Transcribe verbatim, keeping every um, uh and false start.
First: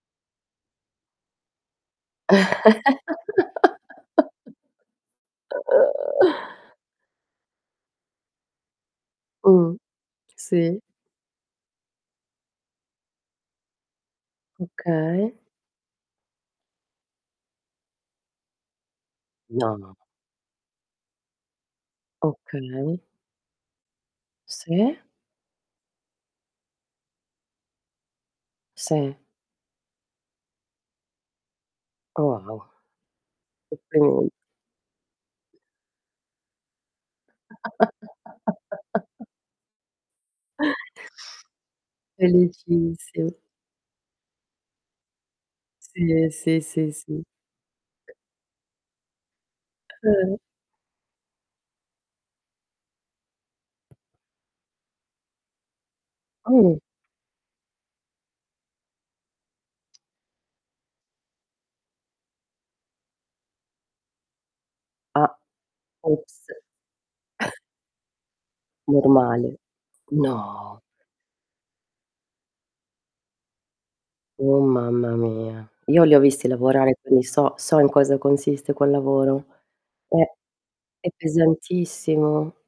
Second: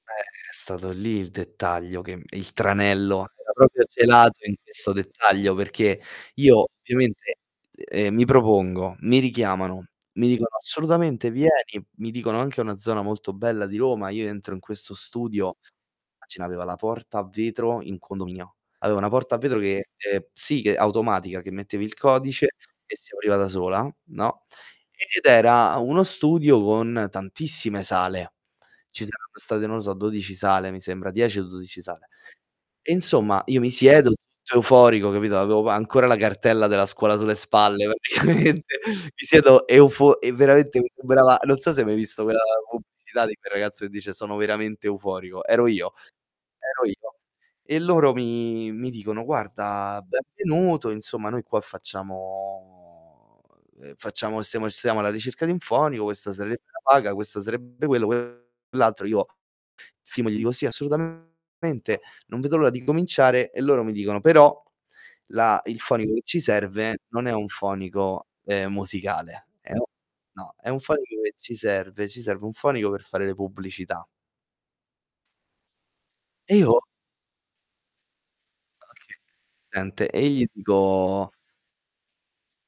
Eh, è stato lì il dettaglio che il tranello era propio celato in questo dettaglio, perché io ovviamente, ehm, mi propongo, mi Mh. richiamano, mi dicono: Sì. "Assolutamente vieni", mi dicono anche una zona molto bella di Roma, io entro in questo Okay. studio, ce n'aveva la porta a vetro in condominio. Aveva una porta a vetro No, che, no. ehm, sì, che automatica, che mettevi il codice Okay. e si apriva da sola, no? Sì. Ed era uno studio con tantissime sale. Ci Sì. saranno state, non lo so, dodici sale mi sembra, dieci o dodici sale. Oh wow. E insomma, io mi siedo Complimenti. tutto euforico, capito, avevo ancora la cartella della scuola sulle spalle, praticamente. Mi siedo eufor e veramente mi sembrava non so se hai mai visto quella pubblicità Felicissimo. di quel ragazzo che dice: "Sono veramente euforico". Ero io. Sì, sì, Ero sì, io. sì. E loro mi mi dicono: "Guarda, [unintelligible] benvenuto, insomma, noi qua facciamo ehm, facciamo stiamo stiamo alla ricerca di un fonico, questa sarebbe la Oh. paga, questo sarebbe quello, quell'altro". Io, firmo gli dico: "Sì, assolutamente, non vedo l'ora di cominciare". E loro mi dicono: "Però Ah, la il fonico che ci ops. serve non è un fonico, ehm, musicale, Normale. eh, no, è No! un fonico che ci serve ci serve un fonico per fare le pubblicità". Oh mamma mia, io li ho visti E io lavorare, quindi so so in cosa consiste quel Okay, lavoro. sente. È E io gli è dico pesantissimo.